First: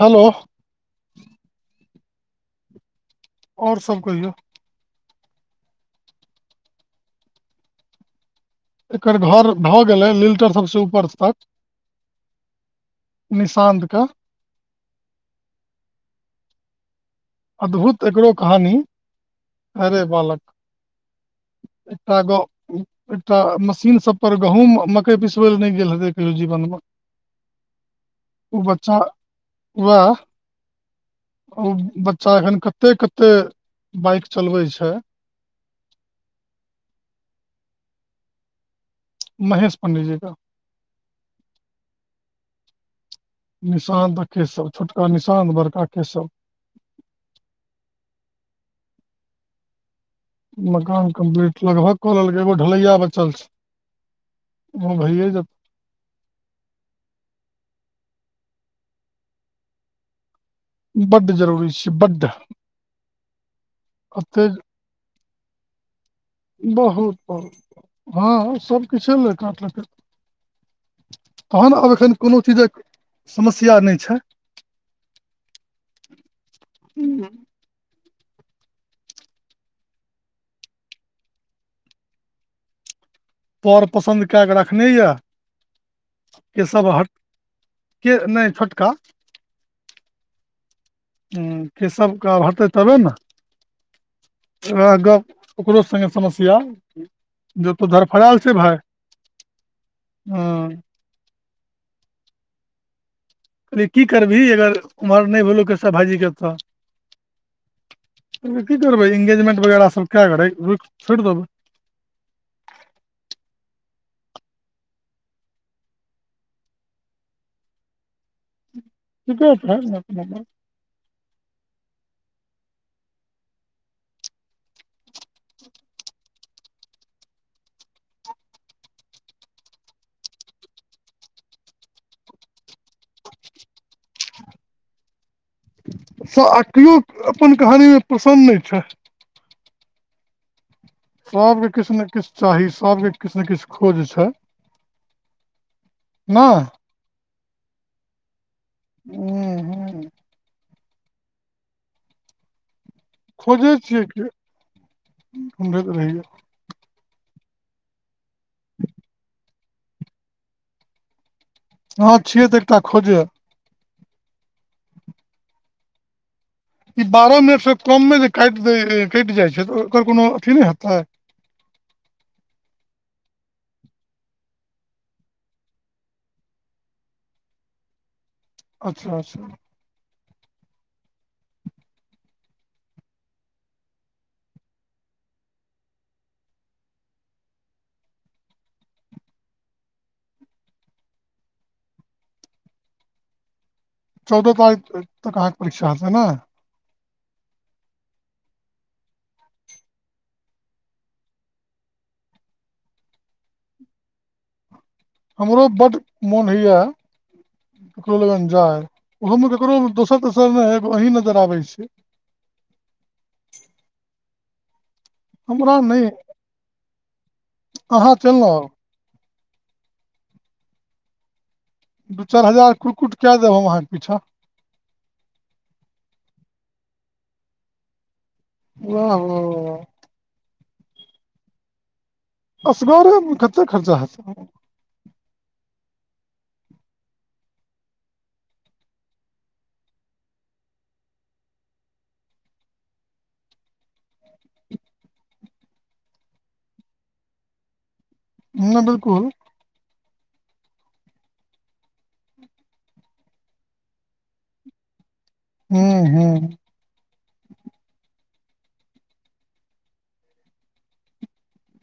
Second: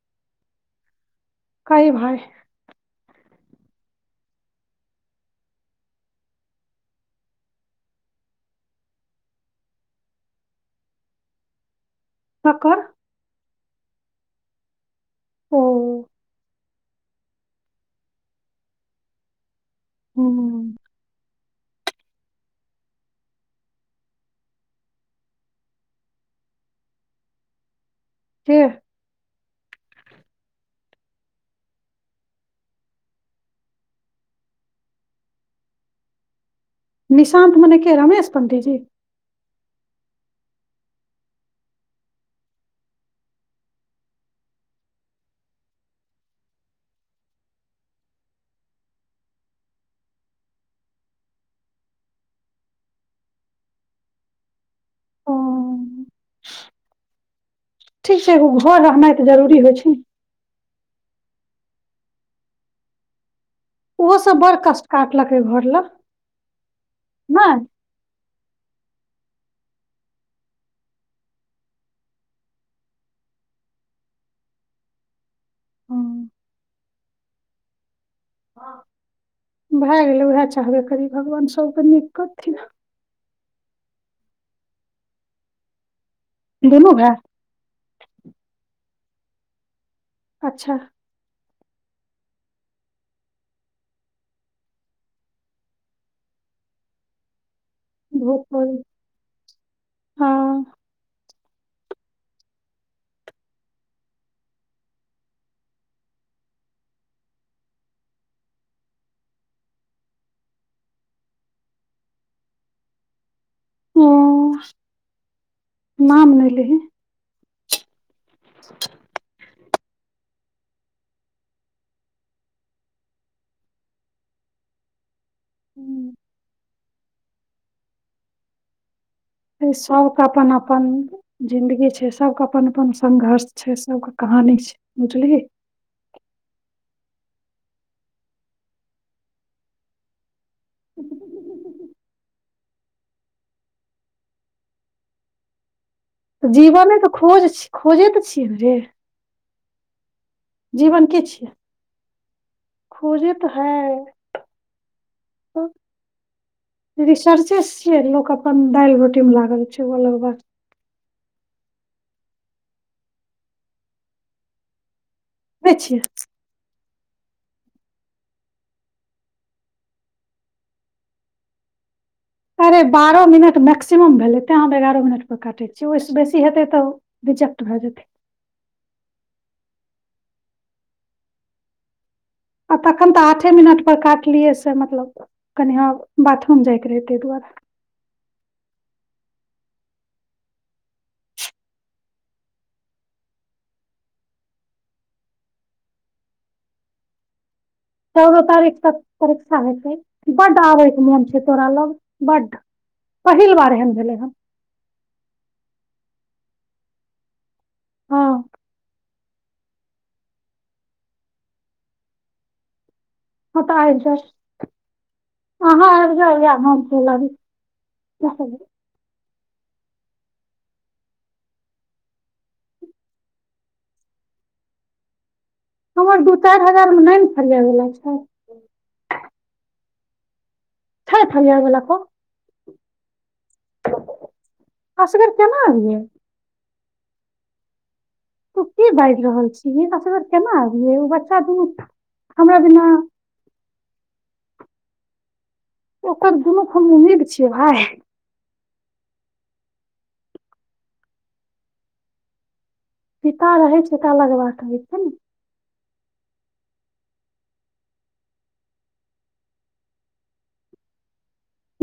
hello कही भाय आओर सभ कहियौ एकर घर भऽ गेलै लीलटर सभसँ ऊपर तक ककर निशांद कऽ ओ अद्भुत एकरो कहानी अरे बालक हूँ [inaudible] एकटा ग एकटा मशीन सबपर गहूँम मक्कइ पिसबै लए नय गेल हेतै कहियो जीवनमे [inaudible] ओ के बच्चा ओएह ओ ब बच्चा एहन कत्ते कत्ते बाइक चलबै छै निशांत मने के रमेस पंडीजी महेश पण्डितजी कऽ निशांत आ केशव छोटका निशांत बड़का केशव [unintelligible] मकान कम्प्लीट लगभग कऽ लेलकै एगो ढलैया बचल छै घर भैए ओ जेतय [inaudible] ठीक छै एगो घर रहनाइ तऽ जरूरी होइ छै न जेतै बड्ड जरूरी छै बड्ड ओहो सब एते बड़ कष्ट काटलकै घर लऽ बहुत बहुत हँ सबकिछे लै काटलकै तहन आब एखन कोनो चीजक समस्या नहि छै हँ हूँ हँ भए गेलै उएह चाहबे करी भगवान सबके नीक करथिन प्यार पसन्द कए कऽ रखने ये के सब दुनू हट भाय के नय छोटका अच्छा हूँ के सबके आब हटतै तबे न ओएह गप्प ओकरो संगे समस्या जे तो धरफड़यल भोग छै पर भाय हँ अरे की करबिही अगर ऊमर नय भेलौ सब भाजीके तऽ की करबै इंगेजमेंट वगैरह सभ कए कऽ रहै रुकि छोड़ि देबै ओ नाम नय लही [unintelligible] ठीके छै एक नबंर हू सब क अपन अपन जिंन्दगी छै सब क अपन अपन संघर्ष छै सब क कहाँ हां निक छै बुझलिए स आ केओ अपन कहानी मे पसन्द नय छै सब के किछु ने किछु चाही सब के किछु ने किछु खोज छै ऽ नहि जीवने तऽ खोज छी खोजे तऽ छियै ने रे उंहूं जीवन के छियै खोजे त खोजै हैय छियै कि ढूंढैत रहियै रिसर्चे छियै लोक ह छियै त एकटा खोजे बेैछिय ई बारह मिनट सँ कम मे जे कायट दै ए कटि जाइ छै तऽ ओकर कोनो अथी नय हेतै [unintelligible] अरे बारह मिनट मैक्सिमम भेलै तैं हम एगारह मिनट पर काटै छियै ओहिस बेसी हेतै तऽ रिजेक्ट भए जेत अच्छा अच्छा आ तखन तऽ आठे मिनट पर काटलियै से मतलब कनिआ बाथरूम जायके रहै ताहि दुआरे [unintelligible] चौदह तारीख तक अहाँके परीक्षा हेतै ने चौदह तारीख तक परीक्षा होते बड्ड आबै केै मौन छै तोरा लग बड्ड पहिल बार एहन भेलै हन हमरो बड मोन होइया ककरो हँ लगन जाय ओहोमे ककरो दोसर तेसर नहि एगो अहीं नजर आबै छै ओ तऽ आ सर हमरा अहाँ नहि आइब जौउ या हम चलि अहाँ चलि ने आबि आउ दू चारि हजार कुक्कुट कए देब हम अहाँके पीछाँ हमर दू चारि हजारमे नहि ने फरियाइवला छै वाह वाह वा कप असगरे कते खर्चा हेतै असगर केना आबेय ऐ तू की बाजि रहल छी ईर केना आबिय ओ बच्चा दू हमरा बिना ओकर दुनूके हम उम्मीद छियै भाय ह बिल्कुल पिता रहै छै त अलग बात होय छै ने हू हू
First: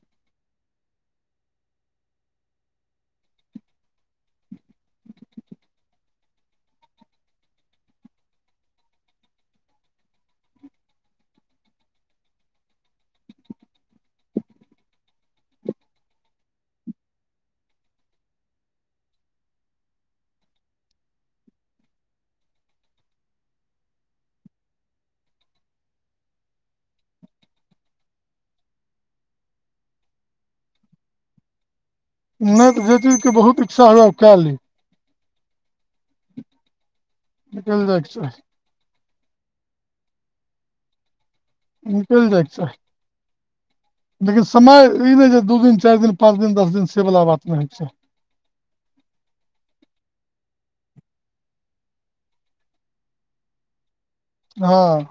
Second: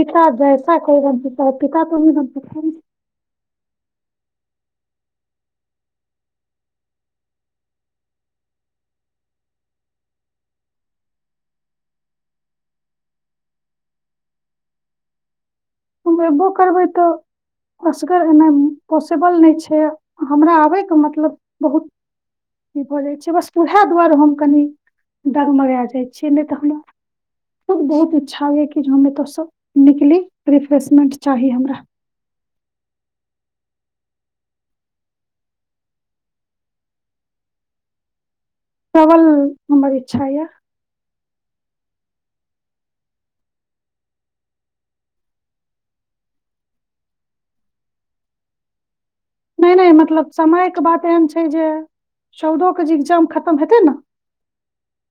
पिता जैसा कोई रहल पिता तऽ नहि बनि सकी हम अयबो करबै तऽ असगर एना पॉसिबल नहि छै हमरा आबयके मतलब बहुत ई भऽ जाइ छै बस उह दुआरे हम कनि डगमगाए जाइ छियै नहि तऽ हमरा खुब बहुत इच्छा होए कि हम ओतसँ निकली रिफ्रेशमेंट चाही हमरा नहि त जय्ह चीज के बहुत इच्छा हुए आओ कएली निकल जाय छिय ट्रैवल निकलि जाइ छ लेकिन समय ई नहि जे दू दिन चारि दिन पाँच दिन दस दिन सेवला बात नहि होइ छै [inaudible] नहि नहि मतलब समयके बात एहन छै जे चौदोके जे इग्जाम खतम हेतै ने हँ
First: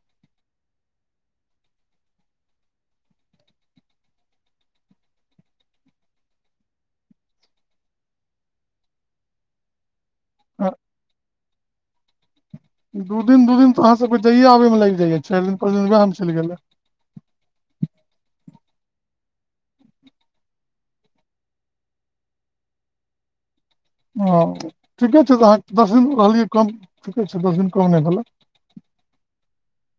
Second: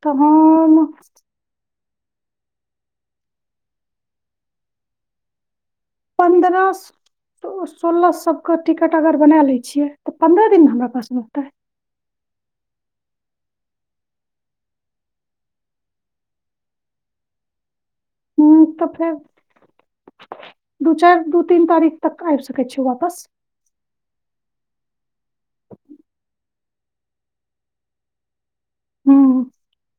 तऽ हम पन्द्रह सोलह सभके टिकट अगर बना लै छियै तऽ पन्द्रह दिनमे हमरा पासमेतै दू दिन दू दिन तऽ अहाँसभकेँ जाइए आबयमे लागि जाइए चारि दिन पाँच दिन उएहमे चलि गेलै हू तऽ फेर दू चारि दू तीन तारीख तक आबि सकैय छियै वापस हँ ठीके छै तऽ अहाँ दस दिन रहलियै कम ठीके छै दस दिन कम नहि भेलै ह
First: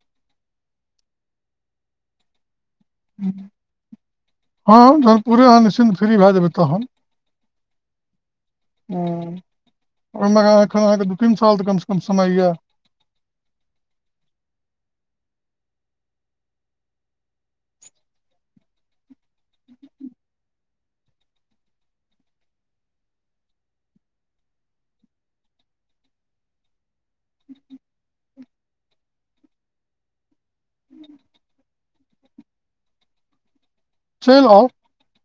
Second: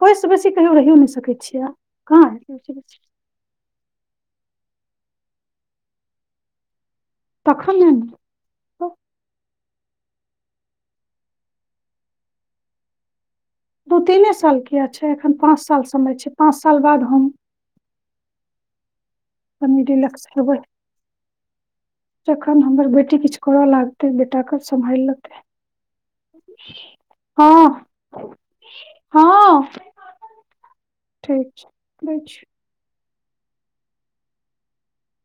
ओहिसँ बेसी कहियो रहि नहि सकै छियै क [inaudible] हँ जहन पूरे अहाँ निश्चिन् फ्री भए जेबय तहन तखन ले ओहिमे एखन अहाँके दू तीन साल तऽ कमसँ कम समय यए दू तीने साल किएक छै एखन पाँच साल समय छै पाँच साल बाद हम कनी रिलेक्स हैबय जखन हमर बेटी किछु करय लागतै बेटा क सम्हालि लेतय हँ हँ ठीक छै दै छी [inaudible]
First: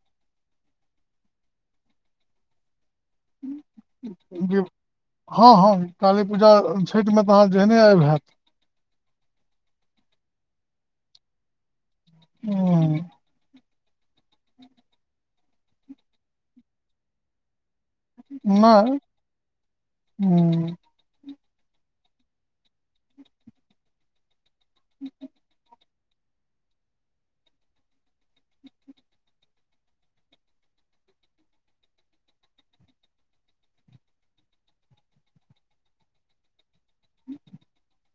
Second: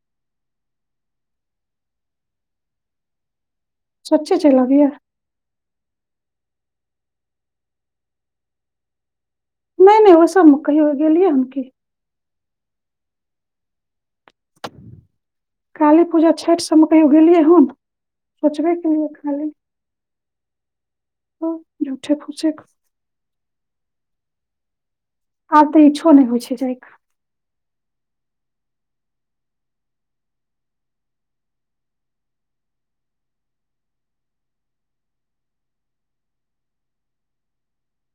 सच्चे चलि जब अबियै हँ हँ काली पूजा छठिमे त अहाँ जेहने आबि हैत नहि नहि ओसमे कहियो गेलियै हम की ओं काली पूजा छठि सम कहियो गेलियै हन सोचबे केलियै खाली अ ओ झूठे फूसे आब त इच्छो नहि होइ छै जाइक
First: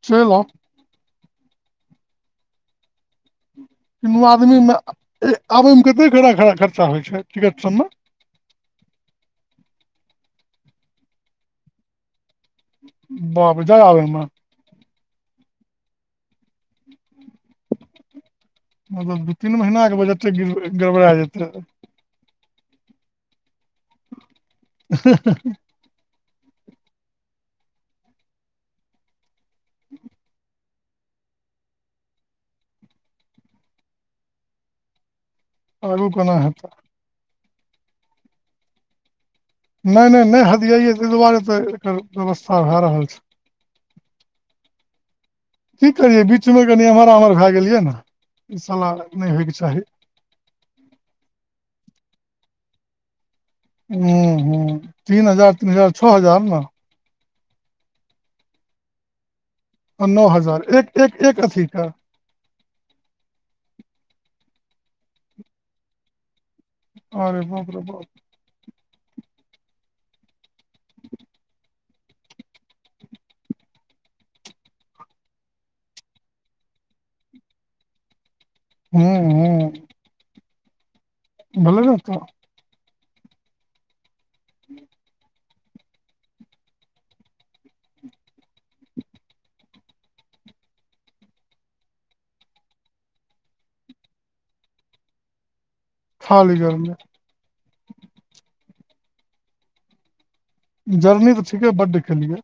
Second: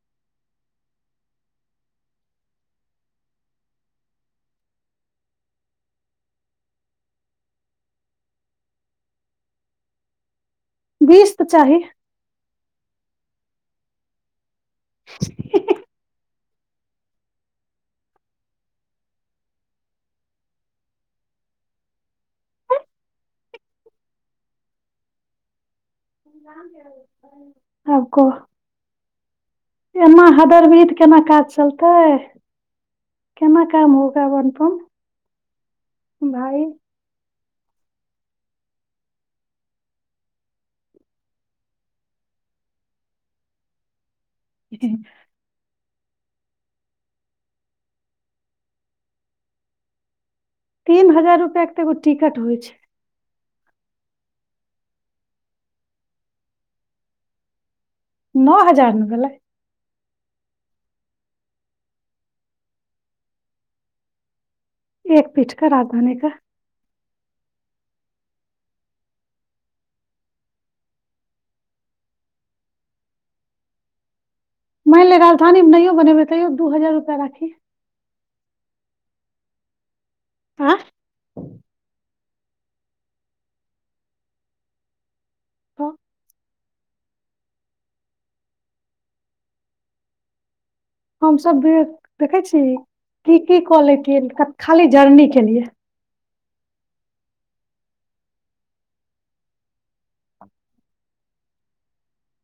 चलि आउ [inaudible] नू आदमीमे ए आबयमे कतेक खड़ खरा खर्चा होइ छै टिकट सबमे [unintelligible] बीस त चाही बाप रे जाय आबय म [unintelligible] मतलब दू तीन महीनाके बजटे गिड़ गड़बड़ा जेतै [unintelligible] आब कह एना हदरभी त केना काज चलतै केना काम होगा आब अनुपम आरू कोना हेत नहि नहि नहि हदियैए ताहि दुआरे त एकर व्यवस्था भए रहल छै [unintelligible] की करियै बीचमे कनि एम्हर आम्हर भए गेलियै ने ई साला नहि होयके चाही तीन हजार रुपआ के एगो टिकट होइ छै ह्म ह्म तीन हजार तीन हजार छ हजार न नौ हजार न भेलय हँ नौ हजार एक एक एक अथी का एक पीठ का राजधानी का आरे बाप रे बाप मनि ले राजधानीमे नहियो बनेबै तैयो दू हजार रुपया राखी हँ हँ आँ भेलै नै त [unintelligible] ओ हमसब देख छीही की की कलै तियैन खाली जर्नी केलिए खाली जरने जर्नी त ठीके बड्ड केलियै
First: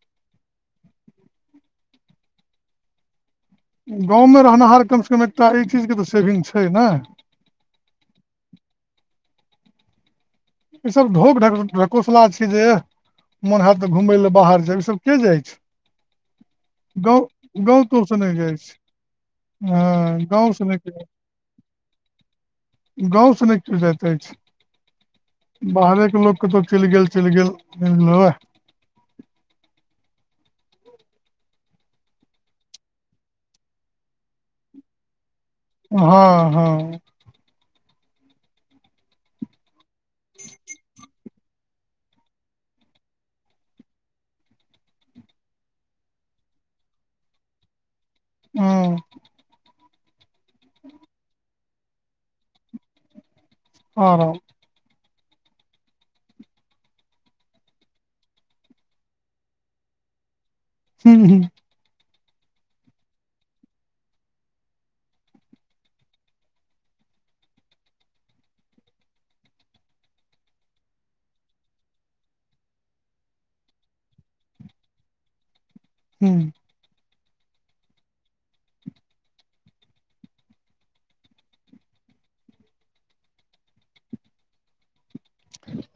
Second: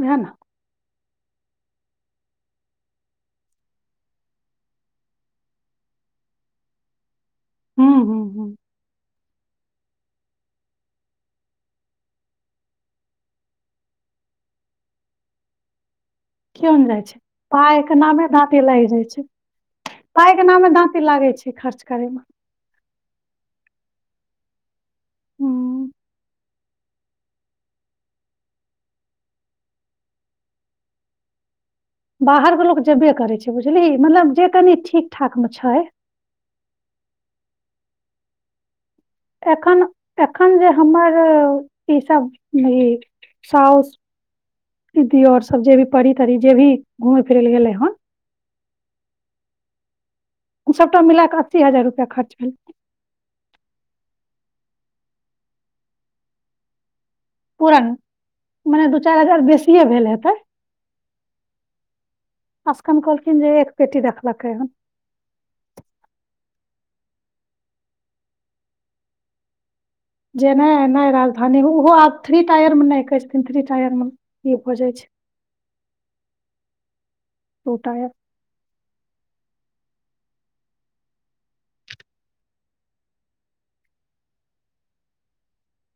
उएह ने गाँवमे रहनाहर कमसे कम एकटा एहि चीजके त सेभिंग छै न ह्म ह्म ह्म [unintelligible] ईसब ढोप ढकोसला छै जे मोन हैत त घूमय लए बाहर जाय इसब के जाइ छै कियो ने जाइ गौ छै पाय के गौतो स नामे नहि जाइ दाँती छै लागि [unintelligible] हँ पाय के गाँव स नामे नहि दाँती लागै छै खर्च करे मे गाँव स नहि केओ जा तज [unintelligible] हूं बाहरेके लोक कतहु चलि गेल चलि गेल लहुए बाहरक लोक जेबे करतय छै बुझलीही मतलब जे कनि ठीक ठाक मे छै हँ हँ एखन एखन जे हमर ईसभ ई साउस दीदी और सब जे भी परी तरी जे भी घुमय फिरै लए गेले हन ह [unintelligible] सभटा मिला कऽ अस्सी हजार रुपैया खर्च भेल आ रहा हूं पुरन मने दू चारि हजार बेसिए भेल हेतै हू ह [unintelligible] असकन कहलखिन जे एक पेटी रखलकै हन जे नहि नहि राजधानीमे ओहो आब थ्री टायरमे नहि कहै छथिन थ्री टायरमे ई भऽ जाइ छै [inaudible] हू [unintelligible] ोटा य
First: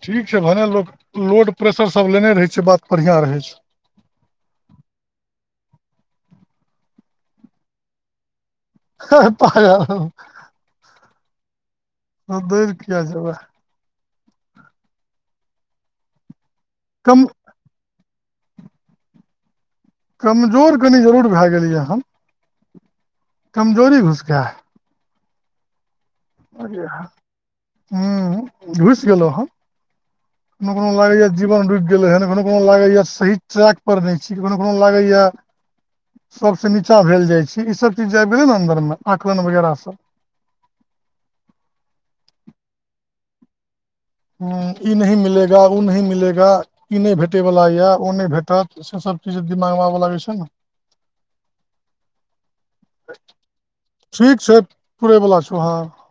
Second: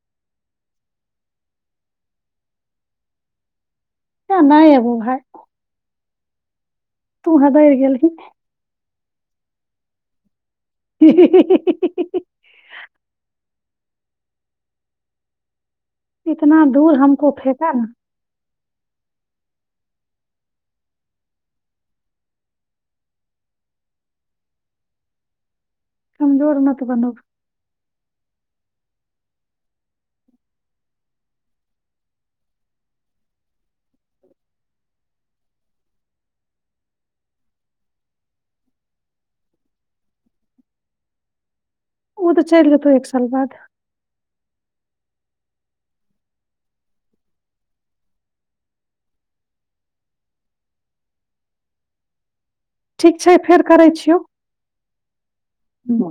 ठीक छै भने लोक लोड प्रेशरसभ लेने रहै छै बात बढ़िआँ रहै छै ए नै एबौ भाई [unintelligible] तू हँदैर गेलहीं हेहे पागल [unintelligible] हि हि हि हि हि हि [unintelligible] दैर किया जेबै इतना दूर कम हमको फेेका न कमजोर कनि जरूर भए गेलियै हन कमजोरी घुस गया है कमजोर मत बनो ह घुसि गेलहु हँ कोनो कोनो लागैया जीवन रुकि गेलै हे कखनो कोनो लागैया सही ट्रैक पर नहि छी कखनो कोनो लागैए या सभसँ नीचाँ भेल जाइ छै ईसभ चीज जे आबि गेलै न अन्दरमे आकलन वगैरह सभ [inaudible] ओ तऽ चलि जेतौ एक साल बाद ई नही मिलेगा उ नही मिलेगा ई नहि भेटे वाला या ओ नहि भेटत से सब चीज मंगबाब लागै छै न ठीक छै फेर करै छियौ पूरे बला छौ हँ हूँ